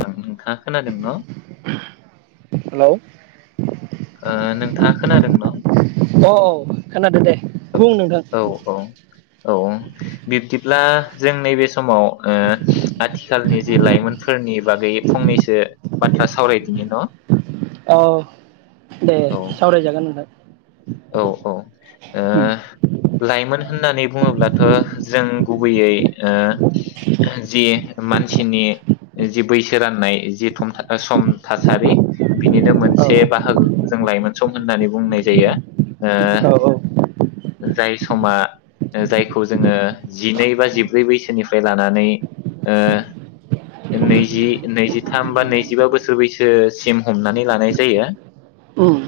[unintelligible] खोनादों न' हेलौ। ओ नोंथाङा खोनादों न' औ औ खोनादों दे। बुं नोंथां औ औ औ बिब्दिब्ला जों नैबे समाव ओ आथिखालनि जि लाइमोनफोरनि बागै फंनैसो बाथ्रा सावरायदिनि न' औ दे सावरायजागोन नोंथां। औ औ ओ लाइमोन होननानै बुङोब्लाथ जों गुबैयै ओ जि मानसिनि जि बैसो राननाय जि थम सम थासारि बिनिनो औ मोनसे बाहागोखौ जों लाइमोन सम होननानै बुंनाय जायो ओ औ औ। जाय समा जायखौ जोङो जिनै बा जिब्रै बैसोनिफ्राय लानानै ओ नैजि नैजिथाम बा नैजिबा बोसोर बैसोसिम हमनानै लानाय जायो उम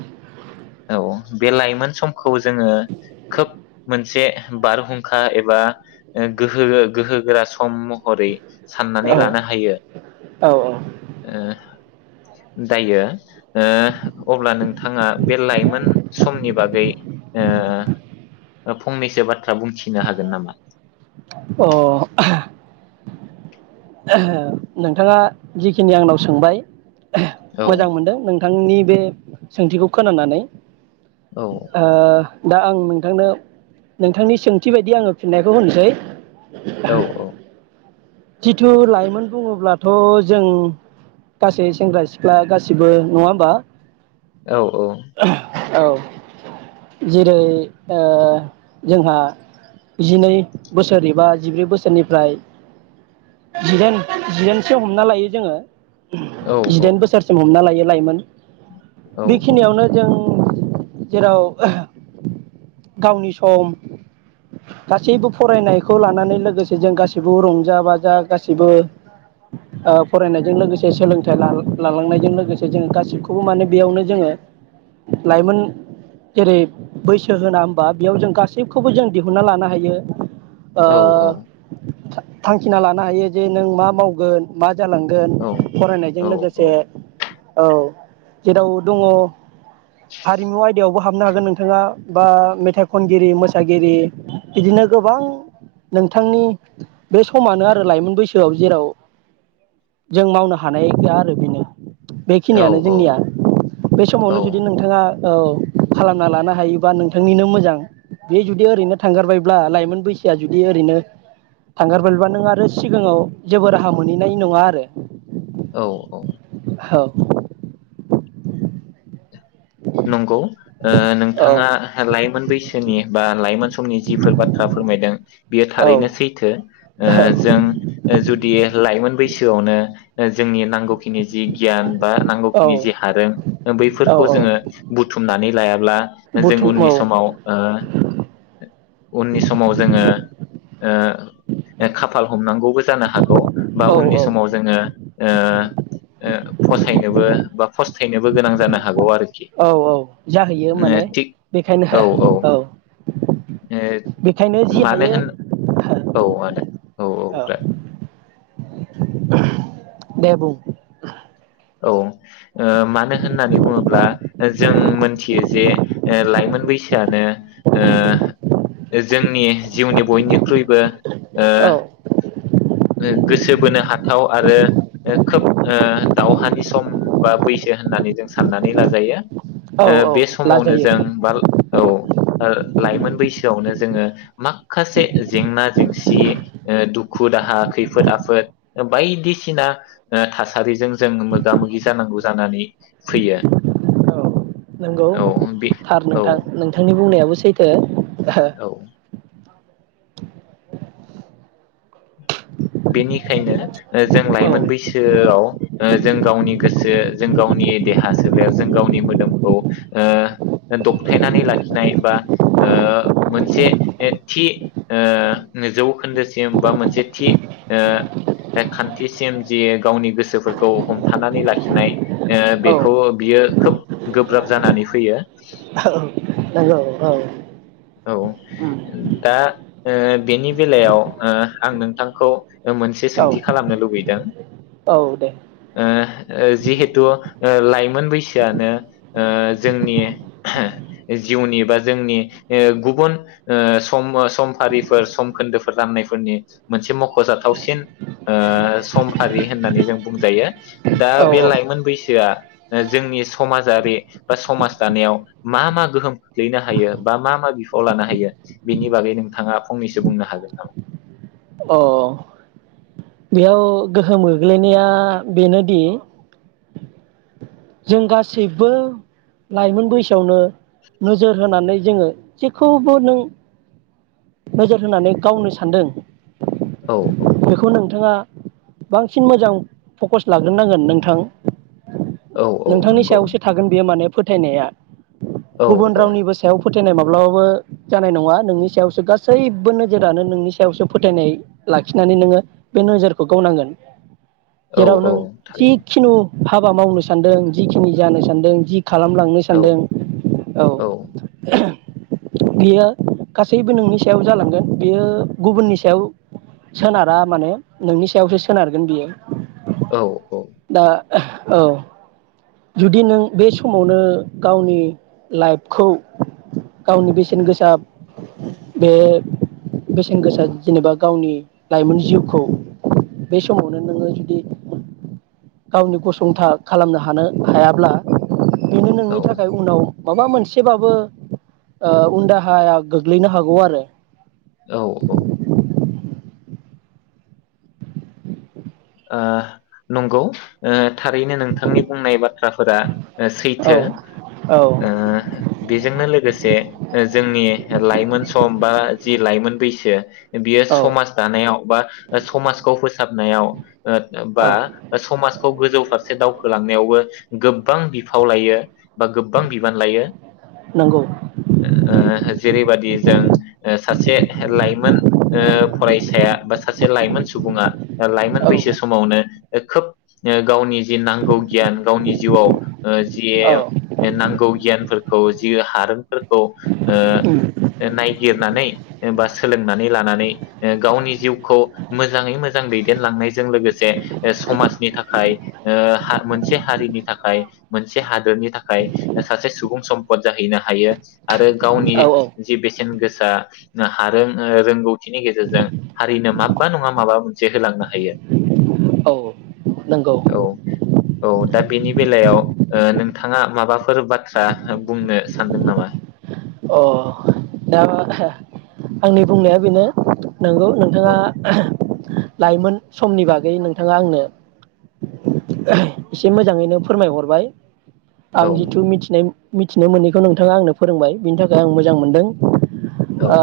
औ बे लाइमोन समखौ जोङो खोब मोनसे बारहुंखा एबा गोहो गोहोगोरा सम महरै साननानै औ लानो हायो ओ दायो अब्ला नोंथाङा बे लाइमोन समनि बागै ओ फंनैसो बाथ्रा बुंथिनो हागोन नामा औ अ नोंथाङा जिखिनि आंनाव सोंबाय औ मोजां मोनदों नों। बिथांनि बे सोंथिखौ खोनानानै औ आ। दा आं नोंथांनो नोंथांनि सोंथि बायदि आङो फिननायखौ होनोसै औ औ। जिथु लाइमोन बुङोब्लाथ जों गासै सेंग्रा सिख्ला गासिबो नङा होमबा औ औ। औ [inaudible] जेरै ओ जोंहा जिनै बोसोर एबा जिब्रै बोसोरनिफ्राय जिदाइन जिदाइनसो हमना लायो जोङो औ जिदाइन बोसोरसिम हमना लायो लायमोन औ बेखिनियावनो जों जेराव गावनि सम गासैबो फरायनायखौ लानानै लोगोसे जों गासैबो रंजा बाजा गासैबो फरायनायजों लोगोसे सोलोंथाइ लालांनायजों लोगोसे जों गासैखौबो माने बेयावनो जोङो लाइमोन जेरै बैसो होना ओनबा बेयाव जों गासैखौबो जों दिहुनना लानो हायो। ओ औ औ थांखिना लानो हायो जे नों मा मावगोन मा जालांगोन औ फरायनायजों लोगोसे औ जेराव दङ हारिमु आयदायावबो हाबनो हागोन नोंथाङा बा मेथाइ खनगिरि मोसागिरि बिदिनो गोबां नोंथांनि बे समानो आरो लाइमोन बैसोआव जेराव जों मावनो हानाय गैया आरो बेनो। औ बेखिनियानो जोंनिया बे समावनो जुदि नोंथाङा औ। खालामना लानो हायोबा नोंथांनिनो मोजां बे जुदि ओरैनो थांगारबायब्ला लाइमोन बैसोआ जुदि ओरैनो थांगारबायब्ला नों आरो सिगाङाव जेबो राहा मोनहैनाय नङा आरो। औ औ। औ। नंगौ। ओ औ नोंथाङा लाइमोन बैसोनि बा लाइमोन समनि जिफोर बाथ्रा फोरमायदों बियो औ थारैनो सैथो ओ जों जुदि लाइमोन बैसोआवनो जोंनि नांगौखिनि जि गियान बा औ नांगौखिनि जि हारों औ बैफोरखौ औ जोङो बुथुमनानै लाया ब्ला जों बुथुम औ उननि समाव ओ उननि समाव जोङो ओ खाफाल हमनांगौबो जानो हागौ बा औ उननि औ समाव जोङो ओ ओ फसायनोबो बा फसथायनोबो गोनां जानो हागौ आरोखि। औ औ जाहैयो ओ माने थिग बेखायनो औ ओ बेखायनो जि मानो हायो होन औ आदा औ। ब्रा दे बुं। औ ओ मानो होननानै बुङोब्ला ओ जों मोनथियो जे ओ लाइमोन बैसोआनो ओ जोंनि जिउनि बयनिख्रुइबो ओ। औ ओ गोसो बोनो हाथाव आरो ओ खोब ओ दावहानि सम बा बैसो होननानै जों साननानै लाजायो। औ ओ औ बे समावनो लाजायो जों बा औ। ओ लाइमोन बैसोआवनो जोङो माखासे जेंना जेंसि ओ दुखु दाहा खैफोद आफोद ओ बायदिसिना ओ थासारिजों जों मोगा मोगि जानांगौ जानानै फैयो। नोंगौ औ बे थार औ नोंथां नोंथांनि बुंनायाबो सैथो। औ [inaudible] बेनिखायनो ओ जों औ लाइमोन बैसोआव ओ जों गावनि गोसो जों गावनि देहा सोलेर जों गावनि मोदोमखौ ओ दबथायनानै लाखिनाय बा ओ मोनसे एथि ओ जौखोन्दोसिम बा मोनसे थि ओ खान्थिसिम जि गावनि गोसोफोरखौ हमथानानै लाखिनाय ओ औ बेखौ बियो खोब गोब्राब जानानै फैयो। नोंगौ औ औ दा ओ बेनि बेलायाव ओ आं नों थांखौ ओ मोनसे औ सोंथि खालामनो लुबैदों। औ दे ओ ओ जिहेथु ओ लाइमोन बैसोआनो ओ जोंनि जिउनि बा जोंनि ओ गुबुन ओ सम समफारिफोर सम खोन्दोफोर राननायफोरनि मोनसे मख'जाथावसिन ओ सम आरि होननानै जों बुंजायो। दा औ बे औ लाइमोन बैस जो आ ओ जोंनि समाजारि बा समाज दानायाव मा मा गोहोम खोख्लैनो हायो बा मा मा बिफाव लानो हायो बेनि बागै नोंथाङा फंनैसो बुंनो हागोन नामा? अ बेयाव गोहोम गोग्लैनाया बेनोदि जों गासैबो लाइमोन बैसोआवनो नोजोर होनानै जोङो जेखौबो नों नोजोर होनानै गावनो सानदों औ औ बेखौ नोंथाङा बांसिन मोजां फकास लाग्रो नांगोन नोंथां। औ औ नोंथांनि नंगौ सायावसो थागोन बेयो माने फोथायनाया औ गुबुन औ रावनिबो सायाव फोथ थेनाय माब्लाबाबो जानाय नङा नोंनि सायाव सो गासैबो नोजोरानो नोंनि सायावसो फोथायनाय लाखिनानै नोङो बे नोजोरखौ गावनांगोन। औ जेराव औ नों थारैनो जिखिनु हाबा मावनो सानदों जिखिनि जानो सानदों जि खालामलांनो औ सानदों औ बियो गास सैबो नोंनि सायाव जालांगोन बियो गुबुननि सायाव सोनारा माने नोंनि सायावसो सोनारगोन बियो। औ अ दा औ जुदि नों बे समावनो गावनि लाइफखौ गावनि बेसेन गोसा बे बेसेन गोसा जेनेबा गावनि लाइमोन जिउखौ बे समावनो नोङो जुदि गावनि गसंथा खालामनो हानो हायाब्ला बेनो औ नोंनि थाखाय उनाव माबा मोनसेबाबो ओ उन दाहाया गोग्लैनो हागौ आरो औ अ ओ नंगौ ओ थारैनो नोंथांनि बुंनाय बाथ थाफोरा ओ औ सैथो ओ बेजोंनो लोगोसे ओ जोंनि लाइमोन सम बा जि लाइमोन बैसो बियो औ समाज दानायाव बा ओ समाजखौ फोस साबनायाव बा औ समाजखौ गोजौ फारसे से दावखोलांनायावबो गो बां बिफाव लायो बा गोबां बिबान लायो नंगौ ओ जेरैबादि जों ओ सासे लाइमोन ओ फरायसाया बा सासे लाइमोन सुबुङा लाइमोन औ बैसो समावनो खोब गावनि जि नांगौ गियान गावनि जिउआव ओ जि औ ओ नांगौ गियानफोर खौ जि हारोमफोरखौ ओ उम ओ नाय गिरनानै बा सोलोंनानै लानानै ओ गावनि जिउखौ मोजाङै मोजां दैदेनलांनाय जों लोगोसे ओ समाजनि थाखाय ओ हा मोनसे हारिनि थाखाय मोनसे हादोरनि थाखाय सासे सुबुं सम्पद जाहैनो हायो। आरो गावनि औ औ जि बेसेन गोसा सा हारों रोंगौथिनि गेजेरजों हारिनो माबबा नङा माबा मोनसे होलांनो हायो। औ नंगौ औ औ दा बेनि बेलायाव ओ नोंथाङा माबाफोर बाथ्रा बुंनो सानदों नामा? अ दा आंनि बुंनाया बेनो नंगौ औ नोंथाङा लाइमोन समनि बागै नोंथाङा आंनो एसे मोजाङैनो फोरमायहरबाय आं औ जिथु मिथिनाय मिथिनो मोनैखौ नोंथाङा आंनो फोरोंबाय बिनि थाखाय आं मोजां मोनदों औ आ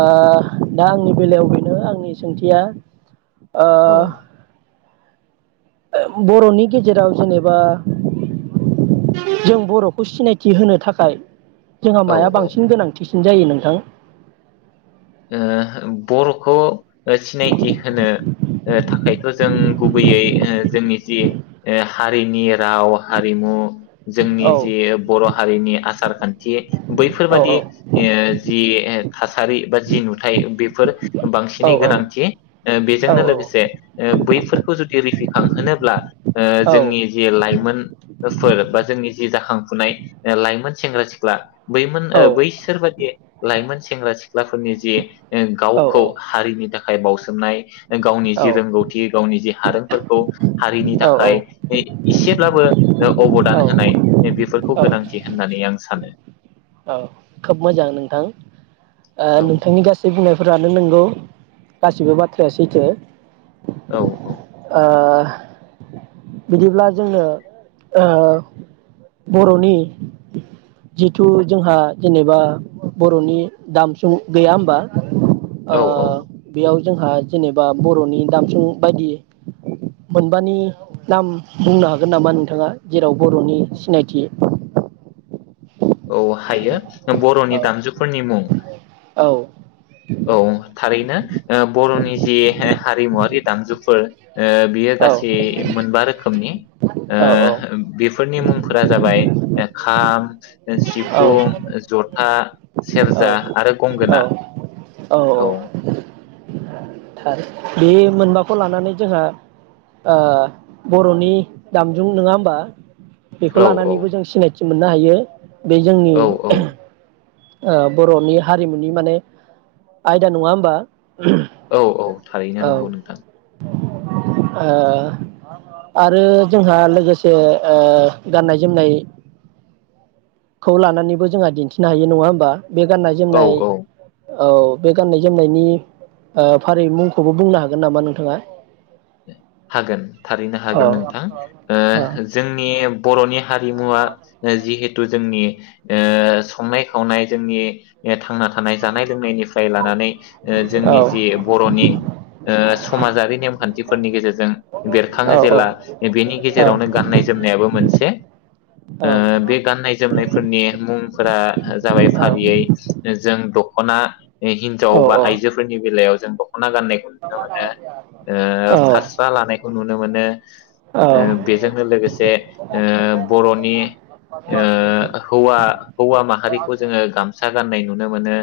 दा आंनि बेलायाव बेनो आंनि सोंथिया ओ औ बर'नि गेजेराव जेनेबा जों बर'खौ सिनायथि होनो थाखाय जोंहा औ माया बां औ थिसिन जायो नोंथां ओ बर'खौ सिनायथि होनो थाखायथ' जों गुबैयै ओ जोंनि जि ओ हारिनि राव हारिमु जोंनि औ जि बर' हारिनि आसार खान्थि औ बैफोरबादि ओ जि थासारि बा थायो बेफोर औ बांसिनै गोनांथि ओ औ बेजोंनो लोगोसे ओ बैफोरखौ जुदि रिफिद खांहोनोब्ला ओ औ जोंनि जे लाइमोनफोर बा जोंनि जे जाखांफुनाय लाइमोन सेंग्रा सिख्ला बैमोन ओ बैसोरबादि लाइमोन सेंग्रा सिख्लाफोरनि जि ओ गावखौ हारिनि था खाय बावसोमनाय गावनि जि रोंगौथि गावनि जि हारोंफोरखौ हारिनि औ थाखाय एसेब्लाबो अबदान होनाय बेफोरखौ औ गोनांथि होननानै आं सानो। औ खोब मोजां नोंथां। ओ नोंथांनि गासै बुंनाय फोरानो नंगौ गासिबो बाथ्राया सैथो। औ औ। ओ बिदिब्ला जोङो बरनि जि थु जोंहा जेनेबा बरनि दामजुं गैया होमबा? ओ औ औ बेयाव जोंहा जेनेबा बरनि दामसुं बायदि मोनबानि नाम बुंनो हागोन नामा नोंथाङा जेराव बरनि सिनायथि औ हायो औ बरनि दामजुफोरनि मुं। औ औ थारैनो ओ बर'नि जि हारिमुवारि दामजुफोर ओ बियो औ गासै मोनबा रोखोमनि औ ओ बेफोरनि मुंफोरा जाबाय- खाम सिफुं औ ओ जथा आ सेरजा आरो औ गंगोना औ औ। थार बे मोनबाखौ लानानै जोंहा ओ बरनि दामजुं नङा होमबा? बेखौ औ लानानैबो जों सिनायथि मोननो हायो। बे जोंनि औ ओ बरनि हारिमुनि माने आयदा नङा होमबा? औ औ थारैनो औ नंगौ नोंथां। ओ आरो जोंहा लोगोसे ओ गाननाय जोमनायखौ लानानैबो जोंहा दिन्थिनो हायो। नङा होनोमबा? बे गाननाय औ जोमनाय औ औ बे गाननाय जोमनायनि ओ फारियै मुंखौबो बुंनो हागोन नामा नोंथाङा? हागोन थारैनो औ हागोन नोंथां औ ओ जोंनि बरनि हारि रिमुवा जिहेथु जोंनि ओ संनाय खावनाय जोंनि ए थांना था थानाय जानाय लोंनायनिफ्राय लानानै ओ औ जोंनि जि बर'नि ओ समाजारि नेमखान्थिफोरनि गेजेरजों जों बेरखाङो औ जेला बेनि गेजेरावनो गनाय जोमनायाबो मोनसे ओ बे गाननाय जोमनायफोरनि मुंफोरा जाबाय फारियै जों द खना हिनजाव बा आइजोफोरनि बेलायाव जों द औ खौ नुनो मोनो ओ बेजोंनो लोगोसे ओ बर'नि ओ हौवा हौवा माहारिखौ जोङो गामसा गाननाय नुनो मोनो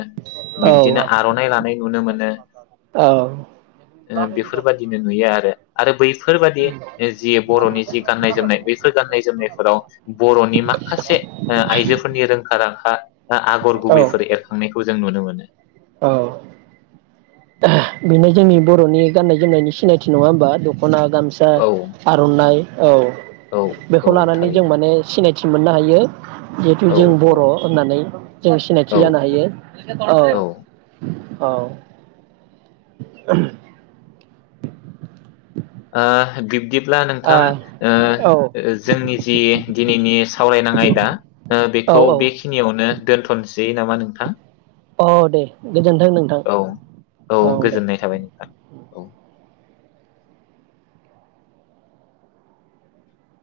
बिब्दिनो आर'नाइ लानाय नुनो मोनो ओ बेफोरबादिनो नुयो आरो आरो बै फोरबादि जि बर'नि जि गाननाय जोमनाय बैफोर गान्नाय जोमनायफोराव बर'नि माखासे ओ आइजोफोरनि रोंखा राखा ओ आगर औ गुबैफोर एरखांनायखौ जों नुनो मोनो [unintelligible] औ बेनो जोंनि बर'नि गाननाय जोमनायनि सिनायथि नङा होमबा दख खना गामसा औ आर'नाइ औ औ बेखौ औ लानानै जों थारैनो माने सिनाय थि मोननो हायो जिहेथु औ जों बर' होननानै जों सिनायथि औ जानो हायो औ औ [unintelligible] आ बिबदि ब्ला आ नोंथां औ ओ जोंनि जि दिनैनि सावरायनां आयदा ओ औ बेखौ औ बेखिनियावनो दोनथ'सै जेयो नामा नोंथां औ दे गोजोन्थों नोंथां औ औ दे गोजोननाय थाबाय नोंथां औ